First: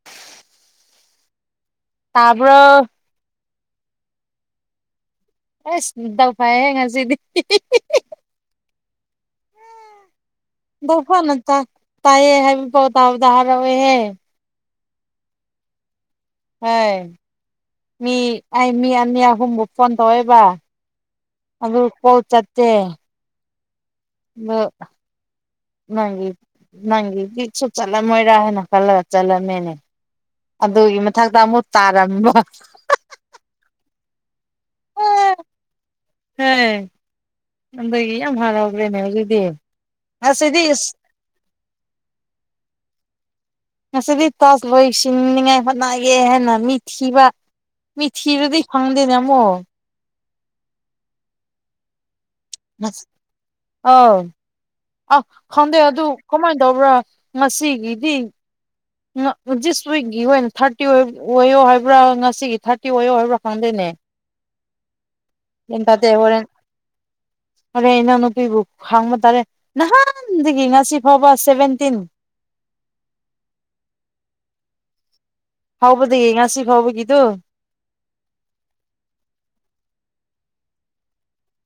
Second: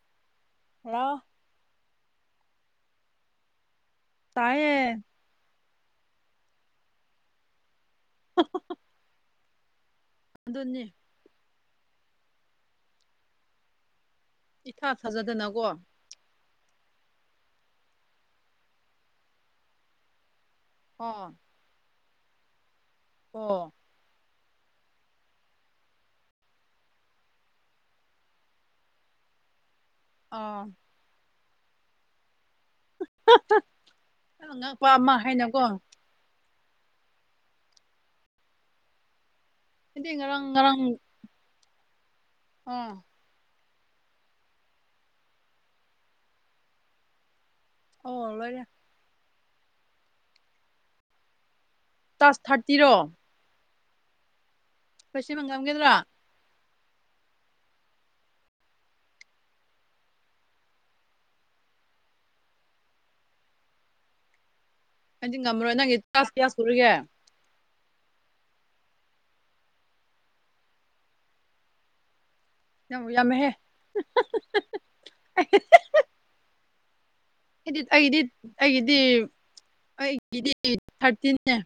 [unintelligible] Hello ꯇꯥꯕꯔꯣ ꯇꯥꯏꯌꯦ ꯑꯁ ꯗꯥꯎꯐꯥꯏꯍꯦ ꯉꯁꯤꯗꯤ [unintelligible] ꯑꯗꯨꯅꯤ ꯚꯧꯐꯅꯥ ꯇꯥꯏ ꯇꯥꯏꯌꯦ ꯍꯥꯏꯕꯗꯣ ꯇꯥꯕꯗꯥ ꯍꯔꯥꯎꯋꯦꯍꯦ ꯏꯊꯥ ꯊꯥꯖꯗꯅꯀꯣ ꯍꯣꯏ ꯃꯤ ꯑꯩ ꯃꯤ ꯑꯅꯤ ꯑꯍꯨꯝꯕꯨ ꯐꯣꯟ ꯇꯧꯋꯦꯕ ꯑꯥ ꯑꯗꯨ ꯀꯣꯜ ꯆꯠꯇꯦ ꯑꯣ ꯃꯥ ꯅꯪꯒꯤ ꯅꯪꯒꯤ ꯀꯤꯛꯁꯨ ꯆꯠꯂꯝꯃꯣꯏꯔꯥ ꯍꯥꯏꯅ ꯈꯜꯂꯒ ꯆꯠꯂꯝꯃꯦꯅꯦ ꯑꯥ ꯑꯗꯨꯒꯤ ꯃꯊꯛꯇ ꯑꯃꯨꯛ ꯇꯥꯔꯝꯕ ꯑꯉꯛꯄ ꯑꯃ ꯍꯥꯏꯅꯀꯣ ꯑꯦ ꯂꯪꯕꯩꯒꯤ ꯌꯥꯝ ꯍꯔꯥꯎꯒꯔꯦꯅꯦ ꯍꯩꯖꯤꯛꯗꯤ ꯍꯥꯏꯗꯤ ꯉꯔꯥꯡ ꯉꯔꯥꯡ ꯑꯥ ꯉꯁꯤꯗꯤ ꯇꯥꯛꯁ ꯂꯣꯏꯁꯤꯟꯅꯤꯉꯥꯏ ꯍꯣꯠꯅꯒꯦ ꯍꯥꯏꯅ ꯃꯤ ꯊꯤꯕ ꯃꯤ ꯑꯣ ꯊꯤꯔꯗꯤ ꯂꯣꯏꯔꯦ ꯐꯪꯗꯦꯅꯦ ꯑꯃꯨꯛ ꯇꯥꯛꯁ ꯊꯥꯔꯇꯤꯔꯣ ꯑꯥꯎ ꯑꯥ ꯂꯣꯏꯁꯤꯟꯕ ꯈꯪꯗꯦ ꯉꯝꯒꯗ꯭ꯔꯥ ꯑꯗꯨ ꯀꯃꯥꯏꯅ ꯇꯧꯕ꯭ꯔꯥ ꯉꯁꯤꯒꯤꯗꯤ ꯉꯥ ꯗꯤꯁ ꯋꯤꯛꯀꯤ ꯑꯣꯏꯅ ꯊꯥꯔꯇꯤ ꯑꯣꯏ ꯑꯣꯏꯌꯣ ꯍꯥꯏꯕ꯭ꯔꯥ ꯉꯁꯤꯒꯤ ꯊꯥꯔꯇꯤ ꯑꯣꯏꯌꯣ ꯍꯥꯏꯕ꯭ꯔꯥ ꯈꯪꯗꯦꯅꯦ ꯑꯩꯗꯤ ꯉꯝꯃꯔꯣꯏ ꯒ꯭ꯌꯥꯟ ꯅꯪꯒꯤ ꯇꯥꯗꯦ ꯇꯥꯛꯁ ꯍꯣꯔꯦꯟ ꯀꯌꯥ ꯁꯨꯔꯒꯦ ꯍꯣꯔꯦꯟ ꯏꯅꯥꯎ ꯅꯨꯨꯄꯤꯕꯨ ꯈꯥꯡꯕ ꯇꯥꯔꯦ ꯅꯍꯥꯟꯗꯒꯤ ꯉꯁꯤ ꯐꯥꯎꯕ ꯁꯚꯦꯟꯇꯤꯟ ꯌꯥꯝꯕꯨ ꯌꯥꯝꯃꯦꯍꯦ ꯐꯥꯎꯕꯗꯒꯤ ꯉꯁꯤ ꯐꯥꯎꯕꯒꯤꯗꯨ ꯍꯥꯏꯗꯤ ꯑꯩꯗꯤ ꯑꯩꯒꯤꯗꯤ ꯑꯩꯒꯤꯗꯤ ꯊꯥꯔꯇꯤꯟ ꯅꯦ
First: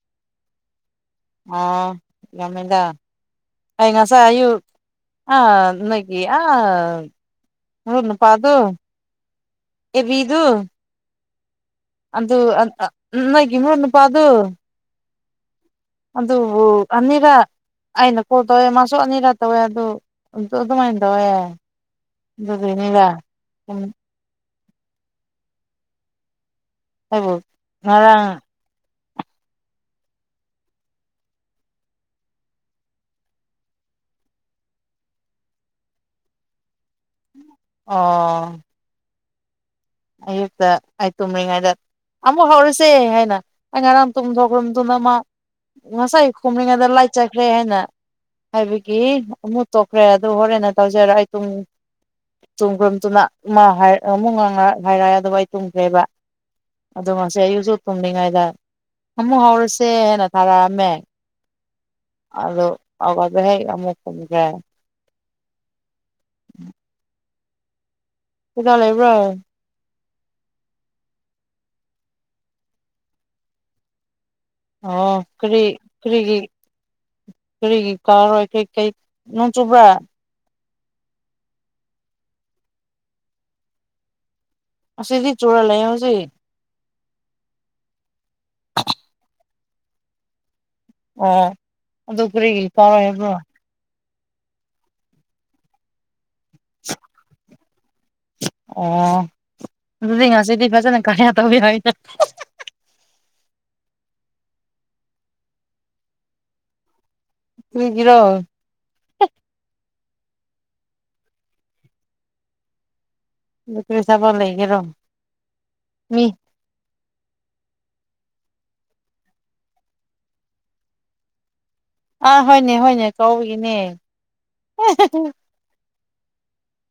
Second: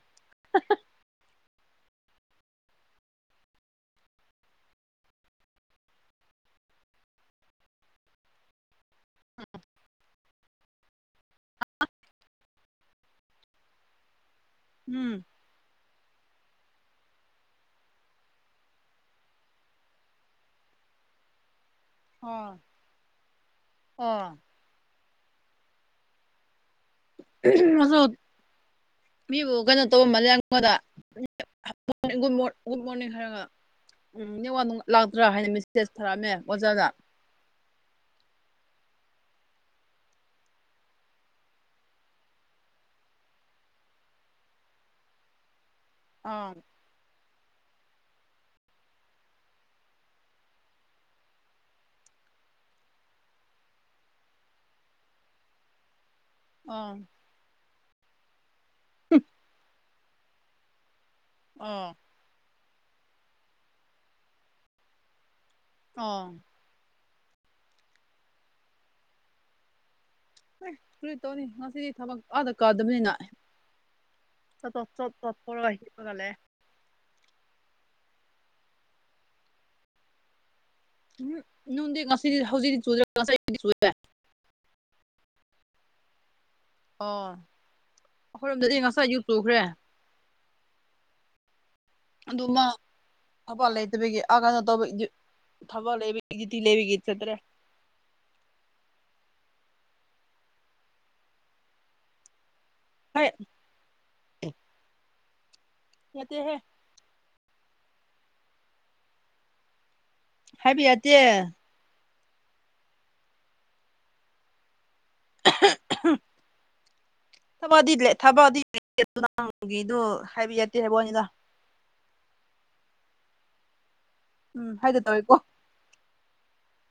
ꯑꯥ ꯌꯃꯃꯦꯗ ꯑꯩ ꯉꯁꯥꯏ ꯑꯌꯨꯛ ꯑꯥ ꯅꯣꯏꯒꯤ ꯑꯥ ꯎ ꯅꯨꯄꯥꯥ ꯗꯨ ꯑꯦꯕꯤꯗꯨ ꯑꯗꯨ ꯅꯒꯤꯃꯣꯅꯄꯥ ꯑꯗꯨ ꯎꯝ ꯑꯗꯨꯕꯨ ꯑꯅꯤꯔꯛ ꯑꯩꯅ ꯀꯣꯜ ꯇꯧꯋꯦ ꯃꯥꯁꯨ ꯑꯅꯤꯔꯛ ꯇꯧꯋꯦ ꯑꯗꯨ ꯑꯗꯨꯃꯥꯏꯅ ꯇꯧꯋꯦ ꯑꯣ [unintelligible] ꯑꯣ ꯑꯩꯕꯨ [unintelligible] ꯉꯔꯥꯡ ꯃꯤꯕꯨ ꯀꯩꯅꯣ ꯇꯧꯕꯃꯜꯂꯦ ꯑꯩꯉꯣꯟꯗ ꯒꯨꯗ ꯃꯣꯔꯅꯤꯡ ꯍꯥꯏꯔꯒ ꯎꯝ ꯅꯤꯡꯋꯥꯛ ꯅꯨꯡ ꯂꯥꯛꯇ꯭ꯔꯥ ꯍꯥꯏꯅ ꯃꯦꯁꯦꯖ ꯊꯥꯔꯛꯑꯝꯃꯦ ꯑꯣꯖꯥꯗ ꯑꯣ ꯑꯩꯌꯨꯛꯇ ꯑꯩ ꯇꯨꯝꯃꯤꯉꯥꯏꯗ ꯑꯃꯨꯛ ꯍꯧꯔꯥꯁꯦ ꯍꯥꯏꯅ ꯑꯩ ꯉꯔꯥꯡ ꯇꯨꯝꯊꯣꯛꯔꯨꯝꯗꯨꯅ ꯃꯥ ꯉꯁꯥꯏ ꯑꯥ ꯈꯨꯝꯂꯤꯉꯩꯗꯥꯏ ꯆꯠꯈ꯭ꯔꯦ ꯍꯥꯏꯅ ꯍꯥꯏꯕꯒꯤ ꯑꯃꯨꯛ ꯇꯣꯛꯈ꯭ꯔꯦ ꯑꯗꯨ ꯍꯣꯔꯦꯟꯟꯅ ꯇꯧꯖꯔꯛ ꯑꯩ ꯇꯨꯡ [unintelligible] ꯍꯥꯏꯔꯛꯑꯦ ꯑꯗꯨꯕꯨ ꯑꯩ ꯇꯨꯝꯈ꯭ꯔꯦꯕ ꯑꯥ ꯑꯗꯣ ꯉꯁꯤ ꯑꯌꯨꯁꯨ ꯇꯨꯝꯂꯤꯉꯩꯗ ꯑꯃꯨꯛ ꯍꯧꯔꯁꯤ꯫ ꯇꯦꯅ ꯊꯔꯥꯛ ꯑꯝꯃ‌ꯦ꯫ ꯑꯥ꯫ ꯑꯗꯣ ꯑꯋꯥꯗ ꯍꯦꯛ ꯑꯃꯨꯛ ꯇꯨꯝꯒ꯭ꯔꯦ꯫ ꯑꯥ꯫ ꯫ ꯗꯥꯥ ꯂꯩꯕ꯭ꯔꯣ꯫ ꯑꯦ ꯀꯨꯔꯤ ꯇꯧꯅꯤ ꯉꯁꯤꯗꯤ ꯊꯕꯛ ꯑꯥꯗ ꯀꯥꯗꯕꯅꯤꯅ꯫ ꯇ ꯆꯠ ꯑꯣ ꯇꯠꯄꯔꯣ ꯀꯔꯤ ꯍꯥꯏꯒꯦ꯫ ꯀꯔꯤꯒꯤ ꯀꯔꯤꯒꯤ ꯀꯥꯔꯣꯏ ꯀꯔꯤ ꯀꯩ ꯅꯣꯡ ꯆꯨꯕ꯭ꯔꯥ ꯎꯝ ꯅꯨꯡꯗꯤ ꯉꯁꯤꯗꯤ ꯍꯧꯖꯤꯛꯗꯤ ꯆꯨꯗꯦ ꯉꯥꯏꯗꯤ ꯆꯨꯌꯦ ꯑꯁꯤꯗꯤ ꯆꯨꯔꯥꯂꯩꯌꯦ ꯍꯧꯖꯤꯛꯀꯤ ꯑꯣ ꯑꯩꯈꯣꯏꯔꯣꯝꯗꯗꯤ ꯉꯁꯥꯏ ꯑꯌꯨꯛ ꯆꯨꯈ꯭ꯔꯦ ꯑꯣ ꯑꯗꯨ ꯀꯔꯤꯒꯤ ꯀꯥꯔꯣꯏ ꯍꯥꯏꯕ꯭ꯔꯣ ꯊꯕꯛ ꯂꯩꯇꯕꯤꯒꯤ ꯑꯥ ꯀꯩꯅꯣ ꯇꯧꯕ ꯊꯕꯜ ꯂꯩꯕꯒꯤ ꯖꯤꯇꯤ ꯂꯩꯕꯤꯒꯤ ꯆꯠꯇ꯭ꯔꯦ ꯑꯣ ꯑꯗꯨꯗꯤ ꯉꯁꯤꯗꯤ ꯐꯖꯅ ꯀꯔꯤꯌꯥ ꯇꯧꯕꯤꯌꯣ ꯍꯥꯏꯅ ꯍꯣꯏ ꯌꯥꯗꯦ ꯃꯤꯒꯤꯔꯣ꯫ ꯍꯥꯏꯕ ꯌꯥꯗꯦ꯫ ꯂꯀ꯭ꯔꯤ ꯁꯥꯕ ꯂꯩꯒꯦꯔꯣ ꯃꯤ꯫ ꯊꯕꯛꯗꯤ ꯊꯕꯛꯗꯤ ꯑꯗꯨ ꯅꯪꯒꯤꯗꯨ ꯍꯥꯏꯕꯤ ꯌꯥꯠꯇꯦ ꯍꯥꯏꯕꯅꯤꯗ꯫ ꯑꯥ ꯍꯣꯏꯅꯦ ꯍꯣꯏꯅꯦ ꯀꯧꯕꯒꯤꯅꯦ꯫ ꯎꯝ ꯍꯥꯏꯗꯣ ꯇꯧꯋꯦꯀꯣ꯫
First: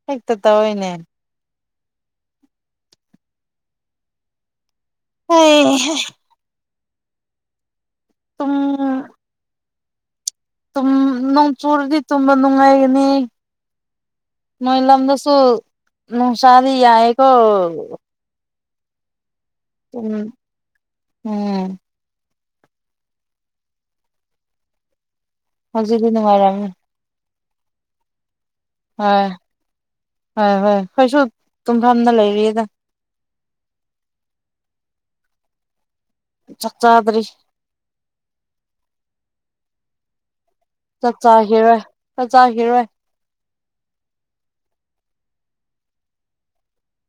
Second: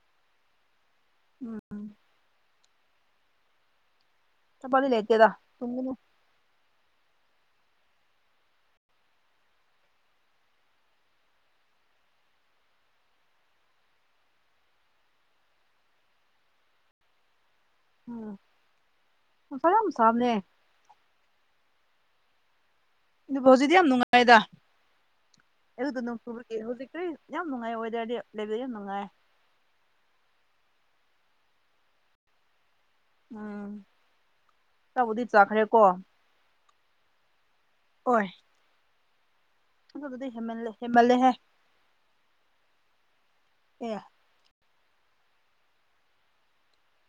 ꯍ‌ꯦꯛꯇ ꯇꯧꯑꯦꯅꯦ꯫ ꯎꯝ꯫ ꯆꯄꯥꯅꯤ ꯂꯩꯇ‌ꯦꯗ ꯇꯨꯡꯒꯅꯨ꯫ ꯍꯩꯍꯥ ꯎꯝ꯫ ꯨꯗꯨꯝ ꯅꯣꯡ ꯆꯨꯔꯗꯤ ꯇꯨꯝꯕ ꯅꯨꯡꯉꯥꯏꯒꯅꯤ꯫ ꯃꯣꯏ ꯂꯝꯗꯁꯨ ꯅꫭꯡꯁꯥꯥꯗꯤ ꯌꯥꯏꯌ‌ꯦꯀꫭ꯫ ꯎꯝ꯫ ꯅꯨꯡꯁꯥ ꯌꯥꯝ ꯁꯥꯕꯅꯦ ꯎꯝ ꯎꯝ꯫ ꯑꯗꯨꯕꯨ ꯍꯧꯖꯤꯛꯗꯤ ꯌꯥꯝ ꯅꯨꯡꯉꯥꯏꯌ‌ꯦꯗ ꯑꯗꯨꯗ ꯍꯧꯖꯤꯛꯇꯤ ꯅꫭꯡ ꯆꯨꯕꯒꯤ ꯅꯨꯡꯉꯥꯏꯔꯝꯅꯤ ꯍꯧꯖꯤꯛꯇ꯭ꯔꯤ꯫ ꯌꯥꯝ ꯅꯨꯡꯉꯥꯏ ꯋ‌ꯦꯗꯔꯗꯤ꯫ ꯂꯩꯕ ꯌꯥꯝꯅ ꯅꯨꯡꯉꯥꯏ꯫ ꯍꯣꯏ ꯍꯣꯏ ꯍꯣꯏ ꯈꯏꯏꯁꯨ ꯇꯨꯝꯐꯝꯗ ꯂꯩꯔꯤꯌꯦꯗ꯫ ꯎꯝ ꯇꯕꯨꯗꯤ ꯆꯥꯈ꯭ꯔꯦ ꯀꯣ꯫ ꯆꯥꯛ ꯆꯥꯗ꯭ꯔꯤ꯫ ꯑꯣꯏ꯫ ꯑꯗꯨꯕꯨꯗꯤ ꯍꯦꯃꯜꯂꯦ꯫ ꯆꯥꯛ ꯆꯥꯒ‌ꯦꯔ ꯆꯥꯛ ꯆꯥꯒꯤꯔꯣꯏ꯫ ꯑꯦ꯫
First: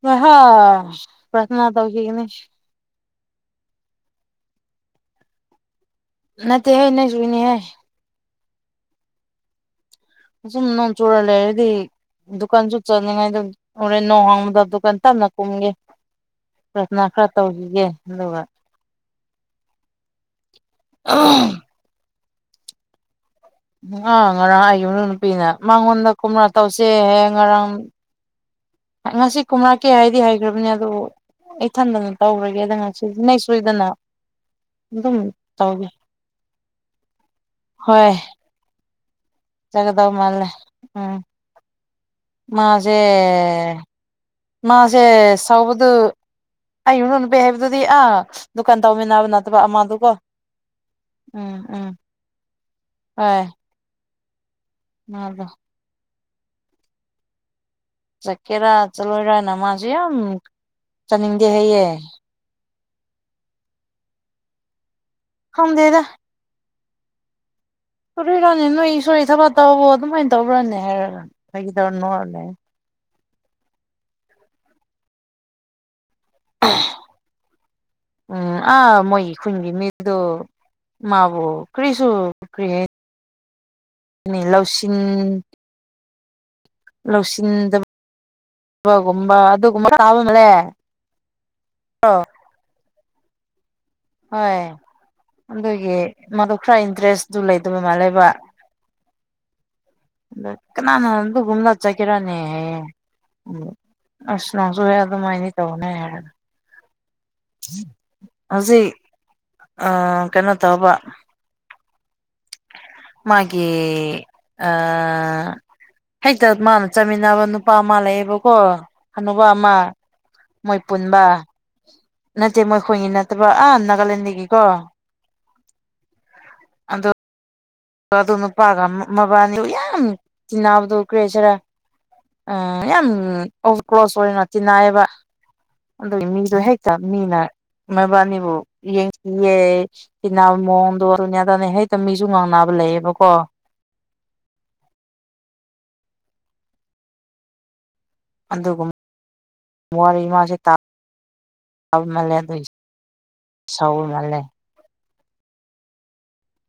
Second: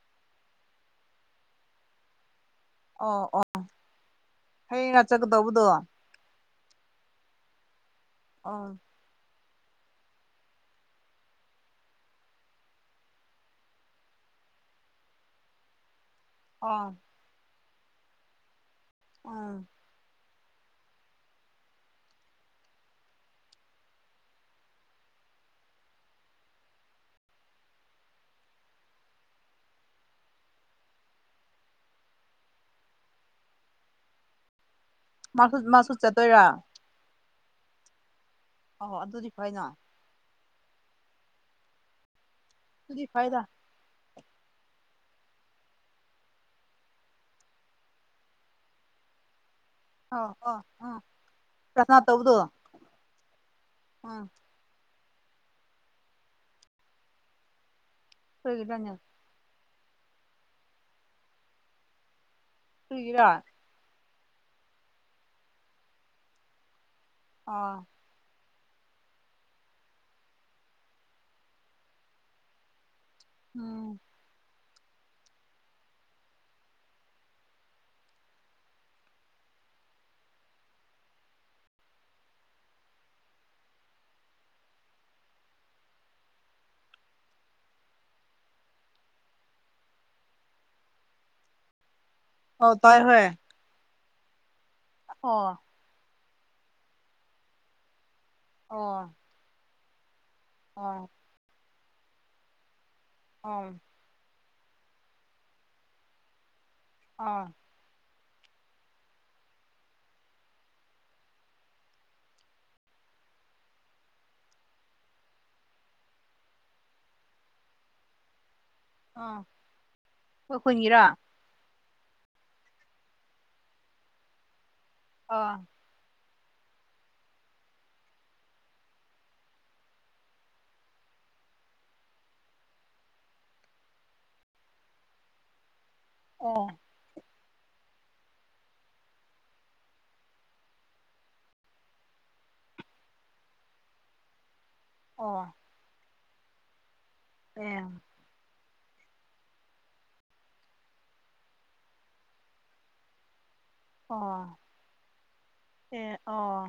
ꯍꯥ ꯍꯥ ꯄ꯭ꯔꯥꯊꯅ ꯇꯧꯈꯤꯒꯅꯤ꯫ ꯑꯣ ꯑꯣ ꯍꯌꯦꯡ ꯑꯥ ꯆꯠꯀꯗꯧꯕꯗꯨ꯫ ꯅꯠꯇ ꯍꯦ ꯅꫭꯏꯁꯨꯨꯅꯤ ꯍ‌ꯦ꯫ ꯑꯥ꯫ ꯑꯁꯨꯝ ꯅꯣꯡ ꯆꯨꯔ ꯂꯩꯔꯗꯤ꯫ ꯗꯨꯀꯥꯟꯁꯨ ꯆꯠꯅꯤꯡꯉꯥꯏꯗ ꯍꯣꯔꯦꯟ ꯅꯣꯡ ꯍꯥꯡꯕꯗ ꯗꯨꯀꯥꯟ ꯇꯞꯅ ꯀꯨꯝꯒꯦ꯫ ꯑꯣ ꯄ꯭ꯔꯊꯅꯥ ꯈꯔ ꯇꯧꯈꯤꯒꯦ ꯑꯗꯨꯒ꯫ ꯑꯥ ꯑꯥ ꯑꯥ ꯉꯔꯥꯡ ꯑꯩ ꯌꯨꯝꯗ ꯅꯨꯄꯤꯅ ꯃꯉꯣꯟꯗ ꯈꯨꯃꯅ ꯇꯧꯁꯦꯍꯦ ꯉꯔꯥꯡ ꯉꯁꯤ ꯀꯝꯔꯛꯀꯦ ꯍꯥꯏꯗꯤ ꯍꯥꯏꯈ꯭ꯔꯕꯅꯦ ꯑꯗꯣ ꯑꯩꯊꯟꯗꯅ ꯇꯧꯔꯒꯦ ꯑꯗ ꯉꯁꯤ ꯅ ꯁꯣꯏꯗꯅ ꯃꯥꯁꯨ ꯃꯥꯁꯨ ꯆꯠꯠꯇꯣꯏꯔꯥ ꯍꯣꯏ ꯑꯣ ꯑꯗꯨꯗꯤ ꯐꯅꯣ ꯗ ꯃꯥꯂꯦ ꯎꯝ ꯃꯥꯁꯦ ꯑꯗꯨꯗꯤ ꯐꯩꯗ ꯃꯥꯁꯦ ꯁꯥꯎꯕꯗꯨ ꯑꯩꯌꯨ ꯅ ꯅꯨ ꯄ ꯍꯥꯏꯕꯗꯨꯗꯤ ꯑꯥ ꯗꯨꯀꯥꯟ ꯇꯧꯃꯤꯟꯅꯕ ꯅꯠꯇꯕ ꯑꯃꯗꯨ꯫ ꯑꯧ ꯑꯧ ꯎꯝ ꯀꯅꯥ ꯇꯧꯕꯗꯣ ꯎꯝ꯫ ꯅꯗ‌ꯦ꯫ ꯆꯠꯀꯦꯔꯥ ꯀꯔꯤꯒꯤꯔꯅꯦ ꯆꯠꯂꯣꯏꯔꯅ ꯃꯥꯁꯨ ꯌꯥꯝ ꯆꯠꯅꯤꯡꯗꯦ ꯍꯩꯌꯦ꯫ ꯍꯨꯏꯒꯤꯔ꯫ ꯐꯝꯗ‌ꯦꯗ꯫ ꯑꯥ꯫ ꯁꯨꯔꯅꯤ ꯅꯣꯏ ꯏꯁꯣꯔ ꯊꯕꯛ ꯇꯧꯕ ꯑꯗꯨꯃꯥꯏꯅ ꯇꯧꯕ꯭ꯔꯅꯦ ꯍꯥꯏꯔ ꯍꯥꯏꯒꯗꯧꯅꯣꯅꯦ꯫ ꯎꯝ꯫ ꯎꯝ ꯑꯥ ꯃꯣꯏꯒꯤ ꯈꯨꯟꯒꯤ ꯃꯤꯗꫭ꯫ ꯃꯥꯕꯨ ꯀꯔꯤꯁꯨ ꯀꯔꯤ ꯂꯧꯁꯤꯡ ꯂꯧꯁꯤꯟꯗꯕꯕꯒꯨꯝꯕ ꯑꯗꯨꯒꯨꯝꯕ ꯂꯕ ꯑꯃꯂꯦ ꯑꯥ ꯑꯣ ꯇꯥꯏ ꯍꯌꯦ ꯍꯣꯏ ꯑꯗꯨꯒꯤ ꯃꯗꯨ ꯈꯔ ꯏꯟꯇꯔꯦꯁꯇ ꯂꯩꯗꯕ ꯃꯥꯜꯂꯕ ꯑꯣ ꯀꯅꯥꯅ ꯑꯣ ꯑꯗꯨꯒꯒꯨꯝꯗꯠ ꯆꯠꯈꯤꯔꯅꯦꯍꯦ ꯎ ꯑꯣ ꯑꯁ ꯅꯪꯁꯨ ꯍꯦ ꯑꯗꯨꯃꯥꯏꯅ ꯇꯧꯅꯦ ꯍꯥꯏꯅ ꯑꯥ ꯍꯧꯖꯤꯛ ꯑ ꯀꯩꯅꯣ ꯇꯧꯕ ꯃꯥꯒꯤ ꯍꯦꯛꯇ ꯃꯥꯅ ꯆꯥꯃꯤꯟꯅꯕ ꯅꯨꯄꯥ ꯑꯃ ꯂꯩꯌꯦꯕꯀꯣ ꯑꯥ ꯑꯅꯨꯧꯕ ꯑꯃ ꯑꯩꯈꯣꯏ ꯃꯣꯏ ꯈꯨꯟꯒꯤꯔꯥ ꯄꯨꯟꯕ ꯅꯠꯇꯦ ꯃꯣꯏ ꯈꯣꯏꯉꯤ ꯅꯠꯇꯕ ꯑꯥ ꯅꯥꯒꯥꯂꯦꯟꯗꯒꯤꯀꯣ ꯑ ꯑꯗꯣ ꯗꯣ ꯅꯨꯄꯥꯒ ꯃꯕꯥꯅꯤ ꯌꯥꯝ ꯆꯤꯕꯗ ꯎꯈ꯭ꯔꯦꯁꯤꯔ ꯑ ꯌꯥꯝ ꯑꯣꯕ ꯀ꯭ꯂꯣꯁ ꯑꯣꯏꯅ ꯑꯣꯏꯅꯣ ꯇꯤꯟꯅꯥꯏꯕ ꯑꯗꯨꯒꯤ ꯃꯤꯁꯨ ꯑꯣ ꯍꯦꯛ ꯆꯃꯤꯅ ꯃꯣꯏꯕꯥꯅꯤꯕꯨ ꯌꯦꯡꯁꯤꯌꯦ ꯏꯅꯥ ꯃꯑꯣꯡꯗ ꯑꯣꯏꯔꯅꯦꯗꯅꯦ ꯍꯩꯛꯇ ꯃꯤꯁꯨ ꯉꯥꯡꯅꯕ ꯂꯩꯌꯦꯕ ꯀꯣ ꯑꯣ ꯑꯦ ꯑꯗꯨꯒꯨꯝ ꯋꯥꯔꯤ ꯃꯥꯥꯁꯦ ꯇꯥꯕꯜꯂꯦ ꯑꯗꯨ ꯑꯣ ꯑꯦ ꯑꯣ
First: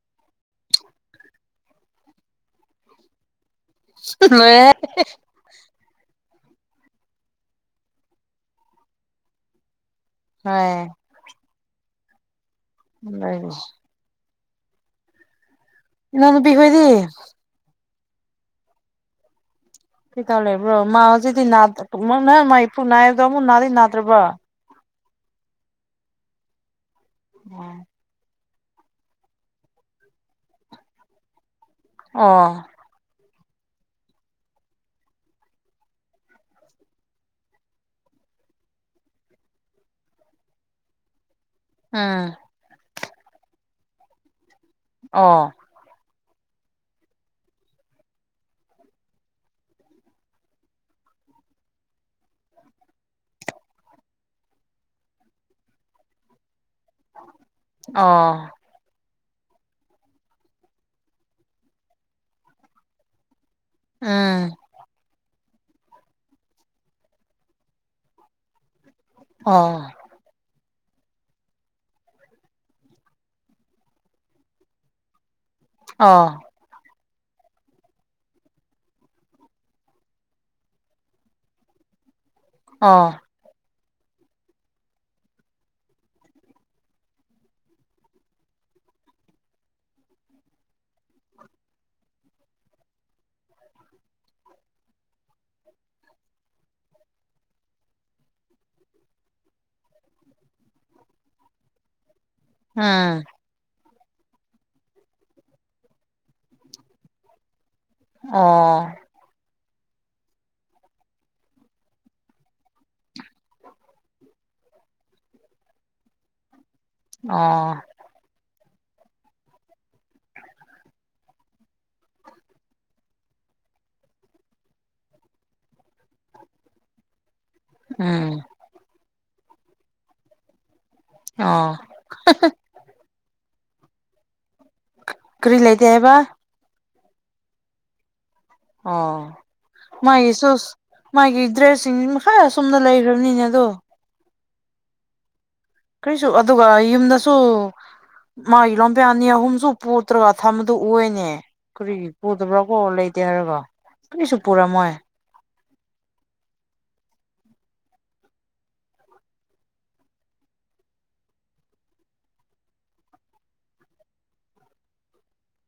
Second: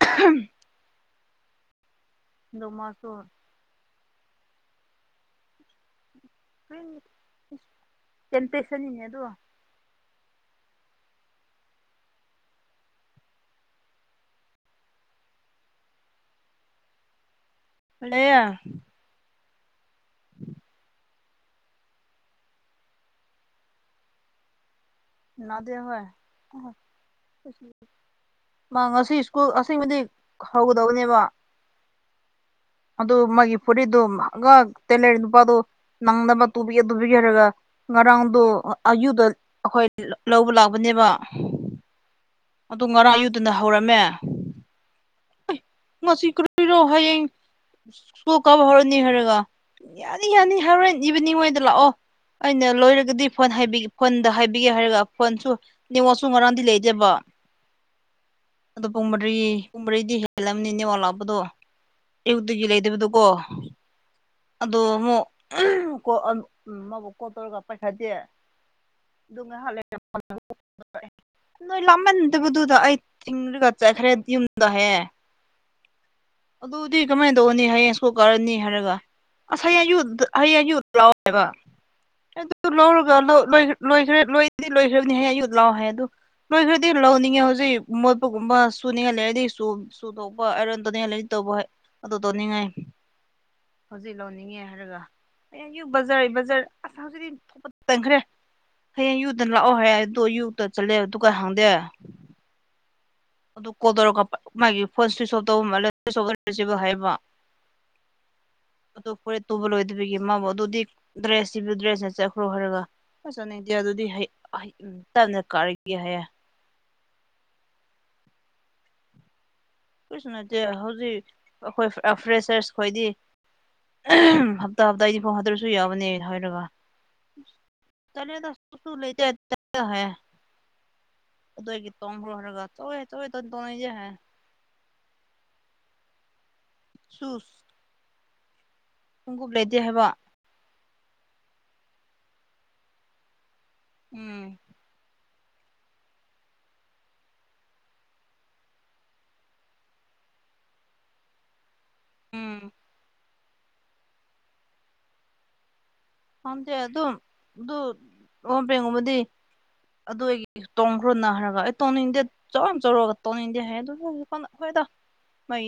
ꯎ ꯗ ꯃꯥꯁꯨꯨꯔ ꯃꯣꯏ ꯀꯦꯝꯇꯦꯁꯅꯤꯅꯦ ꯑꯗꯣ ꯍ ꯎ ꯂꯩ ꯏꯅꯣꯅ ꯄꯤꯒ ꯑꯣꯏꯣꯏꯗꯤ ꯍ꯭ꯂꯌꯥ ꯀꯩꯇꯥꯎ ꯂꯩꯕ꯭ꯔꯣ ꯃꯥ ꯍꯧꯖꯤꯗꯤ ꯅꯪ ꯃꯥꯥꯏ ꯄꯨꯛ ꯅꯥꯏꯕꯗꯣ ꯑꯃꯨꯛ ꯅꯥꯩ ꯅꯥꯗ꯭ꯔꯕ꯭ꯔꯣ ꯅꯗꯋꯥ ꯃꯥ ꯉꯁꯤ ꯁ꯭ꯀꯨꯜ ꯑꯁꯦꯡꯕꯗꯤꯛ ꯍꯧꯒꯗꯧꯕꯅꯦꯕ ꯑꯣ ꯑꯗꯨ ꯃꯥꯒꯤ ꯐꯨꯔꯤꯠꯇꯣ ꯇꯦ ꯂꯩꯔ ꯅꯨꯄꯥꯗꯣ ꯅꯪꯗ ꯑꯃ ꯇꯒꯦ ꯇꯨꯕꯤꯒꯦꯔꯒ ꯉꯔꯥꯡꯗꯣ ꯑꯌꯨꯗ ꯑꯩꯈꯣꯏ ꯂꯧꯕ ꯂꯥꯛꯄꯅꯦꯕ ꯑꯥ ꯑꯗꯨ ꯉꯔꯥꯡ ꯌꯨꯗꯨꯅ ꯍꯧꯔꯝꯃꯦ ꯑꯣ ꯉꯁꯤ ꯀꯨꯔꯣ ꯍꯌꯦꯡ ꯁꯣꯛ ꯀꯥꯕ ꯍꯧꯔꯛꯅꯤ ꯍꯥꯏꯔꯒ ꯌꯥꯅꯤ ꯌꯥꯅꯤ ꯍꯥꯏꯔꯣꯏꯟ ꯏꯕꯅꯤꯉꯣꯏꯗ ꯂꯥꯛꯑꯣ ꯑꯩꯅ ꯂꯣꯏꯔꯒꯗꯤ ꯐꯣꯟ ꯐꯣꯟꯗ ꯍꯥꯏꯕꯤꯒꯦ ꯍꯥꯏꯔꯒ ꯐꯣꯟꯁꯨ ꯅꯤꯡꯉꯣꯁꯨ ꯉꯥꯡꯗꯤ ꯂꯩꯖꯕ ꯑ ꯑꯗꯣ ꯄꯨꯡ ꯃꯔꯤ ꯄꯨꯡ ꯃꯔꯤꯗꯤ ꯍꯦꯜꯂꯝꯕꯅꯤꯅꯦ ꯑꯣ ꯂꯥꯛꯄꯗꯣ ꯑꯌꯨꯛꯇꯒꯤ ꯂꯩꯗꯕꯗꯨꯀꯣ ꯎꯝ ꯑꯗꯨ ꯑꯃꯨꯛ ꯃꯕꯨ ꯀꯣ ꯇꯧꯔꯒ ꯄꯥꯏꯈꯠꯠꯇꯦ ꯉ ꯍ ꯑꯣ ꯅꯣꯏ ꯂꯥꯛꯃꯟꯗꯕꯗꯨꯗ ꯑꯩ ꯊꯤꯡꯔꯒ ꯆꯠꯈ꯭ꯔꯦ ꯌꯨꯝꯗꯣ ꯍꯌꯦ ꯑ ꯑꯗꯨꯗꯤ ꯀꯃꯥꯏꯅ ꯇꯧꯅꯤ ꯍꯌꯦꯡꯁꯀꯣ ꯀꯥꯔꯅꯤ ꯍꯥꯏꯔꯒ ꯑꯁ ꯍꯌꯦ ꯑꯡꯌꯨꯠ ꯍꯌꯦ ꯑꯌꯨꯠ ꯂꯧꯥꯎꯋꯦꯕ ꯑꯗꯨ ꯂꯧꯔꯒ ꯑꯣ ꯂꯣꯏ ꯂꯣꯏꯈ꯭ꯔ ꯂꯣꯏꯗꯤ ꯂꯣꯏꯈ꯭ꯔꯕꯅꯤ ꯍꯥꯏꯌꯦ ꯑꯩꯌꯨꯠ ꯂꯥꯛꯑꯣ ꯍꯥꯏ ꯑꯗꯨꯣ ꯂꯣꯏꯈ꯭ꯔꯗꯤ ꯂꯧꯅꯤꯡꯉꯦ ꯍꯧꯖꯤꯛ ꯃꯣꯠꯄꯒꯨꯝꯕ ꯁꯨꯅꯤꯡꯉꯥꯏ ꯂꯩꯔꯗꯤ ꯁ ꯁꯨ ꯊꯣꯛꯣꯛꯄ ꯑꯥꯏꯔꯟ ꯇꯧꯅꯤꯡꯉꯥꯏ ꯂꯩꯔꯗꯤ ꯇ ꯑꯗꯨ ꯇꯧꯅꯤꯡꯉꯥꯏ ꯍꯧꯖꯤꯛ ꯂꯧꯅꯤꯡꯉꯦ ꯍꯥꯏꯔꯒ ꯑꯩꯡꯌꯛ ꯕꯖꯥꯔ ꯕꯖꯥꯔ ꯑꯁ ꯍꯧꯖꯤꯛꯇꯤ ꯊꯣꯛꯄ ꯇꯟꯈ꯭ꯔꯦ ꯍꯌꯦꯡ ꯌꯨꯗꯅ ꯂꯥꯛꯑꯣ ꯍꯥꯏ ꯑꯗꯨꯣ ꯌꯨꯗ ꯆꯠꯂꯦ ꯑꯗꯨꯒ ꯍꯪꯗꯦ ꯎꯝ ꯑꯗꯨ ꯀꯣꯜꯗꯧꯔꯒ ꯃꯥꯒꯤ ꯐꯣꯟ ꯁ꯭ꯋꯤꯁ ꯑꯣꯐ ꯇꯧꯕ ꯃꯥꯜꯂ ꯦ ꯅ ꯣꯠ ꯔꯤ ꯆꯤꯕꯟ ꯍꯥꯏꯌ ꯦꯕ ꯑꯣ ꯑꯣ ꯐꯣꯔꯤꯠ ꯇꯨꯕ ꯂꯣꯏꯗꯔꯤꯌ ꯦ ꯃꯥꯕꯨ ꯑꯗꯨꯗꯤ ꯗ꯭ꯔꯦꯁꯁꯤꯗ ꯗ꯭ꯔꯦꯁꯅ ꯆꯠꯈ꯭ꯔꯣ ꯍꯥꯏꯔꯒ ꯐꯁꯨꯅꯦꯗꯤ ꯑꯗꯨꯗꯤ ꯇꯟꯅ ꯀꯥꯔꯒꯦ ꯍꯥꯏꯌꯦ ꯑꯣ ꯀꯔꯤꯁꯨ ꯅꯠꯇꯦ ꯍꯧꯖꯤꯛ ꯑꯩꯈꯣꯏ ꯐ꯭ꯔꯦꯁꯔꯁ ꯈꯣꯏꯗꯤ ꯑꯍꯜ ꯍꯞꯇꯥꯗꯤꯐꯥꯎ ꯍꯥꯗ꯭ꯔꯁꯨ ꯌꯥꯕꯅꯦ ꯍꯥꯏꯔꯒ ꯎꯝ ꯆꯗ ꯆꯨꯁꯨ ꯂꯩꯇ ꯆ ꯍꯥꯏ ꯑꯣ ꯗꯒꯤ ꯇꯣꯡ꯭ꯔꯣ ꯍꯔꯒ ꯇꯣꯛꯑꯦ ꯇꯣꯛꯑꯦ ꯇ ꯣꯛꯑꯦꯗꯤ ꯍꯥꯏꯦ ꯀꯔꯤ ꯂꯩꯇꯦ ꯍꯥꯏꯕ ꯆꯨꯁ ꯑꯣ ꯂꯩꯇꯦ ꯍꯥꯏꯕ ꯃꯥ ꯆꯨꯁꯨ ꯃꯥꯒꯤ ꯗ꯭ꯔꯦꯁꯁꯤꯡꯁꯤ ꯃꯈꯥ ꯑꯁꯣꯨꯝꯗ ꯂꯩꯈ꯭ꯔꯕꯅꯤꯅꯦ ꯑꯗꯣ ꯎꯝ ꯀꯩꯁꯨ ꯑꯗꯨꯒ ꯌꯨꯝꯗꯁꯨ ꯃꯥꯒꯤ ꯂꯣꯡꯄꯦꯟ ꯑꯅꯤ ꯑꯍꯨꯝꯁꯨ ꯄꯣꯠꯇ꯭ꯔꯒ ꯊꯝꯕꯗꯨ ꯎꯌꯦꯅꯦ ꯀꯔꯤ ꯄꯨꯗꯕ꯭ꯔꯣ ꯎꯝ ꯀꯣ ꯂꯩꯇꯦ ꯍꯥꯏꯔꯒꯣ ꯀꯔꯤꯁꯨ ꯄꯨꯔꯝꯃꯣꯏ ꯄꯝꯗꯦ ꯑꯗꯨꯝ ꯑꯗꯨ ꯂꯩ ꯣꯡꯄꯦꯟꯒꯨꯝꯕꯗꯤ ꯑꯗꯨ ꯑꯩꯒꯤ ꯇꯣꯡꯈ꯭ꯔꯣꯅ ꯍꯥꯏꯔꯒ ꯑꯩ ꯇꯣꯡꯅꯤꯡꯗꯦ ꯆꯥꯎꯔ ꯆꯧꯔꯨꯔꯒ ꯇꯣꯡꯅꯤꯡꯗꯦ ꯍꯥꯏ ꯑꯗꯨꯕꯨ ꯍ ꯣꯏꯗ ꯃꯣꯏ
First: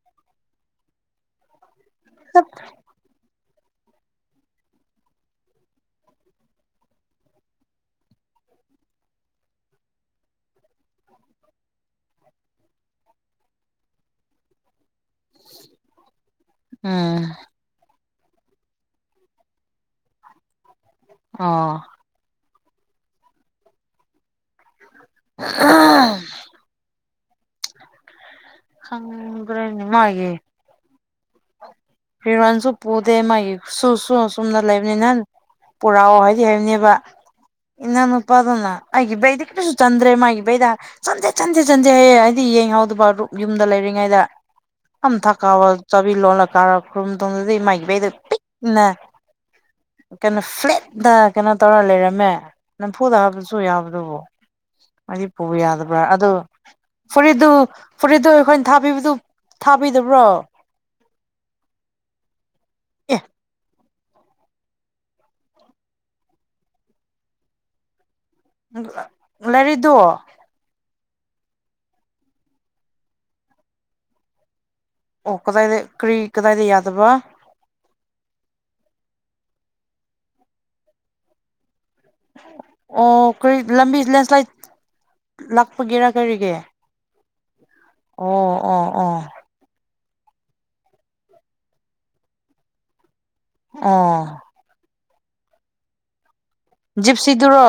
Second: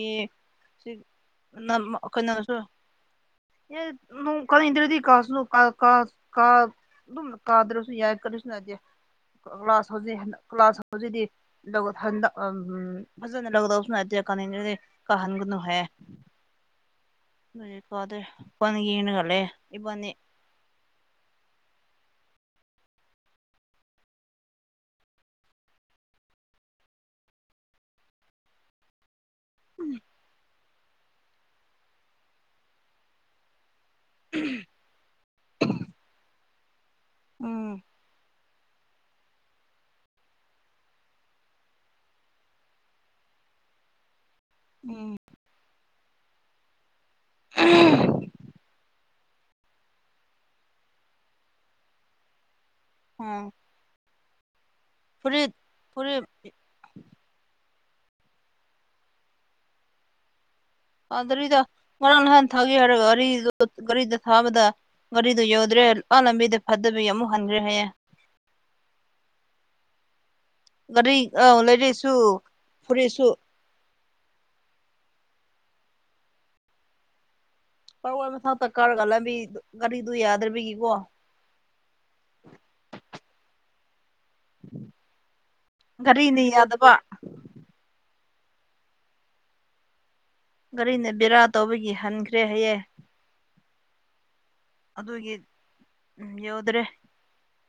ꯆꯠ ꯀꯩꯅꯅꯁꯨ ꯀꯏꯗ꯭ꯔꯗꯤ ꯀꯥꯁ ꯀ ꯀꯥ ꯀꯥ ꯑꯗꯨ ꯀꯥꯗ꯭ꯔꯁꯨ ꯌꯥꯗ ꯀꯔꯤꯁꯨ ꯅꯠꯇꯦ ꯀ꯭ꯂꯥꯁ ꯍꯧꯖꯤꯛ ꯀ꯭ꯂꯥꯁ ꯍꯧꯖꯤꯛꯗꯤ ꯂ ꯊ ꯐꯖꯟ ꯂꯅ ꯍꯠꯇꯌꯥ [inaudible] ꯀꯍꯪꯒꯅꯨꯍ ꯎꯝ ꯍꯧ ꯀꯣꯗꯦ ꯄꯟ ꯌꯦꯟꯒꯂꯦ ꯏꯕꯅꯤ ꯑ ꯎ [unintelligible] ꯈꯪ꯭ꯔꯦ ꯎꯝ ꯅꯤꯡꯃꯒꯤ ꯍꯤꯔꯟꯁꯨ ꯄꯨꯗꯦ ꯃꯥꯒꯤ ꯁꯨ ꯁꯨꯡ ꯑꯁ ꯣꯡꯗ ꯂꯩꯕꯅꯤ ꯅ ꯄꯨꯔꯥꯑꯣ ꯍ ꯍꯥꯏꯕꯅꯦꯕ ꯎꯝ ꯏꯟꯎ ꯅꯨꯄꯥꯒꯨꯅ ꯑꯩꯒꯤ ꯕꯩꯗꯤ ꯀꯔꯤꯁꯨ ꯆꯟꯗ꯭ꯔꯦ ꯃꯥꯒꯤꯕꯩꯗ ꯆꯟꯗꯦ ꯆꯟꯗꯦ ꯍꯥꯏꯌꯦ ꯍꯥꯏꯗꯤ ꯌꯦꯡꯍꯧꯗꯕ ꯌꯨꯝꯗ ꯂꯩꯔꯤꯉꯩꯗ ꯑꯝ ꯊꯀꯥ ꯑꯋꯥ ꯆꯥꯕꯤ ꯂꯣꯂ ꯀꯥꯔꯝ ꯇꯧꯗꯨꯗꯤ ꯃꯥꯏꯒꯤꯕꯩꯇ ꯀꯩꯅꯣ ꯐ꯭ꯂꯦꯠꯇ ꯀꯩꯅꯣ ꯇꯧꯔ ꯂꯩꯔꯝꯃꯦ ꯅꯝꯐꯨꯗ ꯎꯝ ꯍꯥꯕꯁꯨ ꯌꯥꯕꯗꯣ ꯑꯅꯤ ꯐꯨꯔꯤꯠ ꯄꯨꯕ ꯌꯥꯗꯕ꯭ꯔꯥ ꯐꯨꯔꯤꯠ ꯑꯗꯨ ꯐꯨꯔꯤꯠꯇꯨ ꯐꯨꯔꯤꯠꯇꯨ ꯑꯩꯈꯣꯏꯅ ꯊꯕꯤꯕꯥꯗꯨ ꯊꯥꯕꯤꯗꯕ꯭ꯔꯣ ꯊꯥꯗꯔꯤꯗ ꯉꯔꯥꯡ ꯉꯍꯥꯟ ꯊꯒꯦ ꯍꯥꯏꯔꯦꯒ ꯑꯦ ꯑꯔꯤꯗ ꯣ ꯒꯥꯔꯤꯗ ꯊꯥꯕꯗ ꯒꯥꯔꯤꯗꯨ ꯌꯧꯗ꯭ꯔꯦ ꯑ ꯂꯝꯕꯤꯗ ꯐꯠꯇꯕꯤ ꯑꯃꯨꯛ ꯍꯟꯈ꯭ꯔꯦ ꯍꯥꯏꯌꯦ ꯂꯥꯏꯔꯤꯗꯣ ꯒꯥꯔꯤ ꯑ ꯂꯥꯏꯔꯤꯁꯨ ꯐꯨꯔꯤꯁꯨ ꯑꯣ ꯀꯗꯥꯏꯗ ꯀꯔꯤ ꯀꯗꯥꯏꯗ ꯌꯥꯗꯕ ꯄꯔꯋꯥ ꯃꯊꯥꯛꯇ ꯀꯥꯔꯒꯂꯝꯕꯤ ꯒꯥꯔꯤꯗꯨ ꯌꯥꯗ꯭ꯔꯕꯤꯒꯤꯀꯣ ꯑꯣ ꯀꯔꯤ ꯂꯝꯕꯤ ꯂꯦꯟꯁ꯭ꯂꯥꯏꯠ ꯂꯥꯛꯄꯒꯤꯔꯥ ꯀꯔꯤꯒꯤ ꯑꯄꯥ ꯑꯣ ꯑꯣ ꯑꯣ ꯒꯥꯔꯤꯅ ꯕꯦꯔꯥ ꯇꯧꯕꯒꯤ ꯍꯟꯈ꯭ꯔꯦ ꯍꯥꯏꯌꯦ ꯑꯥ ꯑꯗꯨꯒꯤ ꯎꯝ ꯌꯥꯎꯗ꯭ꯔꯦ ꯖꯤꯞꯁꯤꯗꯨꯔꯣ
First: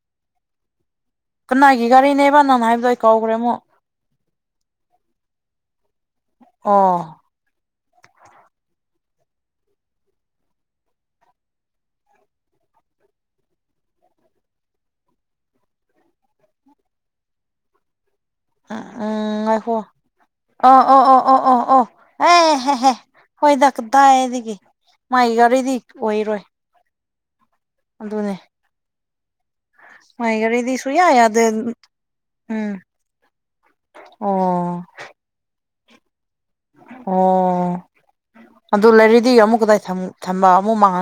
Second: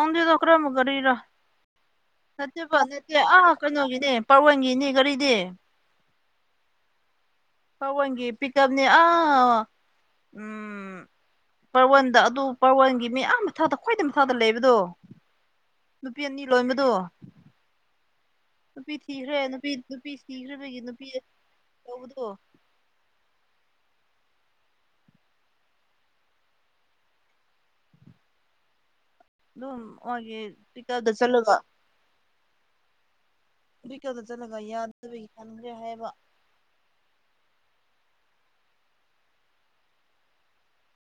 ꯑꯗꯗꯣ ꯈꯔ ꯃꯒꯔꯔꯤꯔ ꯀꯅꯥꯒꯤ ꯒꯥꯔꯤꯅꯦꯕ ꯁꯦ ꯅꯪꯅ ꯄ ꯍꯥꯏꯕꯗꯣ ꯑꯩ ꯀꯥꯎꯈ꯭ꯔꯦ ꯑ ꯑꯃꯨꯛ ꯀꯩꯅꯣꯒꯤꯅꯦ ꯄꯑꯣꯣꯟꯒꯤꯅꯤ ꯒꯥꯔꯤꯗꯤ ꯑꯥ ꯍꯋꯥꯣꯟꯒꯤ ꯄꯤꯛꯞꯅꯦ ꯑꯥ ꯎꯝ ꯄꯔꯋꯥꯟꯗ ꯑꯗꯨ ꯄꯔꯋꯥꯟꯒꯤ ꯃꯤꯌꯥꯝ ꯃꯊꯇ ꯈ꯭ꯋꯥꯏꯩ ꯃꯊꯥꯇ ꯂꯩꯕꯗꯣ ꯅꯨꯄꯤ ꯑꯅꯤ ꯂꯣꯟꯕꯗꯣ ꯎꯝ ꯅꯨꯄꯤ ꯊꯤꯈ꯭ꯔꯦ ꯎꯝ ꯅꯨꯄꯤ ꯉꯥꯏꯈꯣ ꯅꯨꯄꯤ ꯊꯤꯈ꯭ꯔꯕꯒꯤ ꯅꯨꯄꯤ ꯇꯧꯕꯗꯣ ꯍ ꯍ ꯍ ꯍꯣꯏ ꯗꯗꯥꯥꯏꯗꯒꯤ ꯃꯥꯥꯏ ꯒꯥꯔꯤꯗꯤ ꯑꯣꯏꯔꯣꯏ ꯑ ꯇꯅꯦ ꯑꯗꯨꯝ ꯃꯣꯏꯒꯤ ꯃꯥꯏꯒꯔꯤꯗꯤ ꯁꯨꯌꯥ ꯄꯤꯛꯀꯞꯇ ꯌꯥꯗ ꯆꯠꯂꯒ ꯎꯝ ꯔꯤꯀꯜꯗ ꯆꯠꯂꯒ ꯑꯣ ꯌꯥꯗꯕꯒꯤ ꯈꯟꯗ꯭ꯔꯦ ꯍꯥꯏꯕ ꯑꯣ ꯑꯗꯨ ꯂꯩꯔꯗꯤ ꯑꯃꯨꯛ ꯀꯗꯥꯏ ꯊꯝꯕ ꯑꯃꯨꯛ ꯃꯥꯡꯍ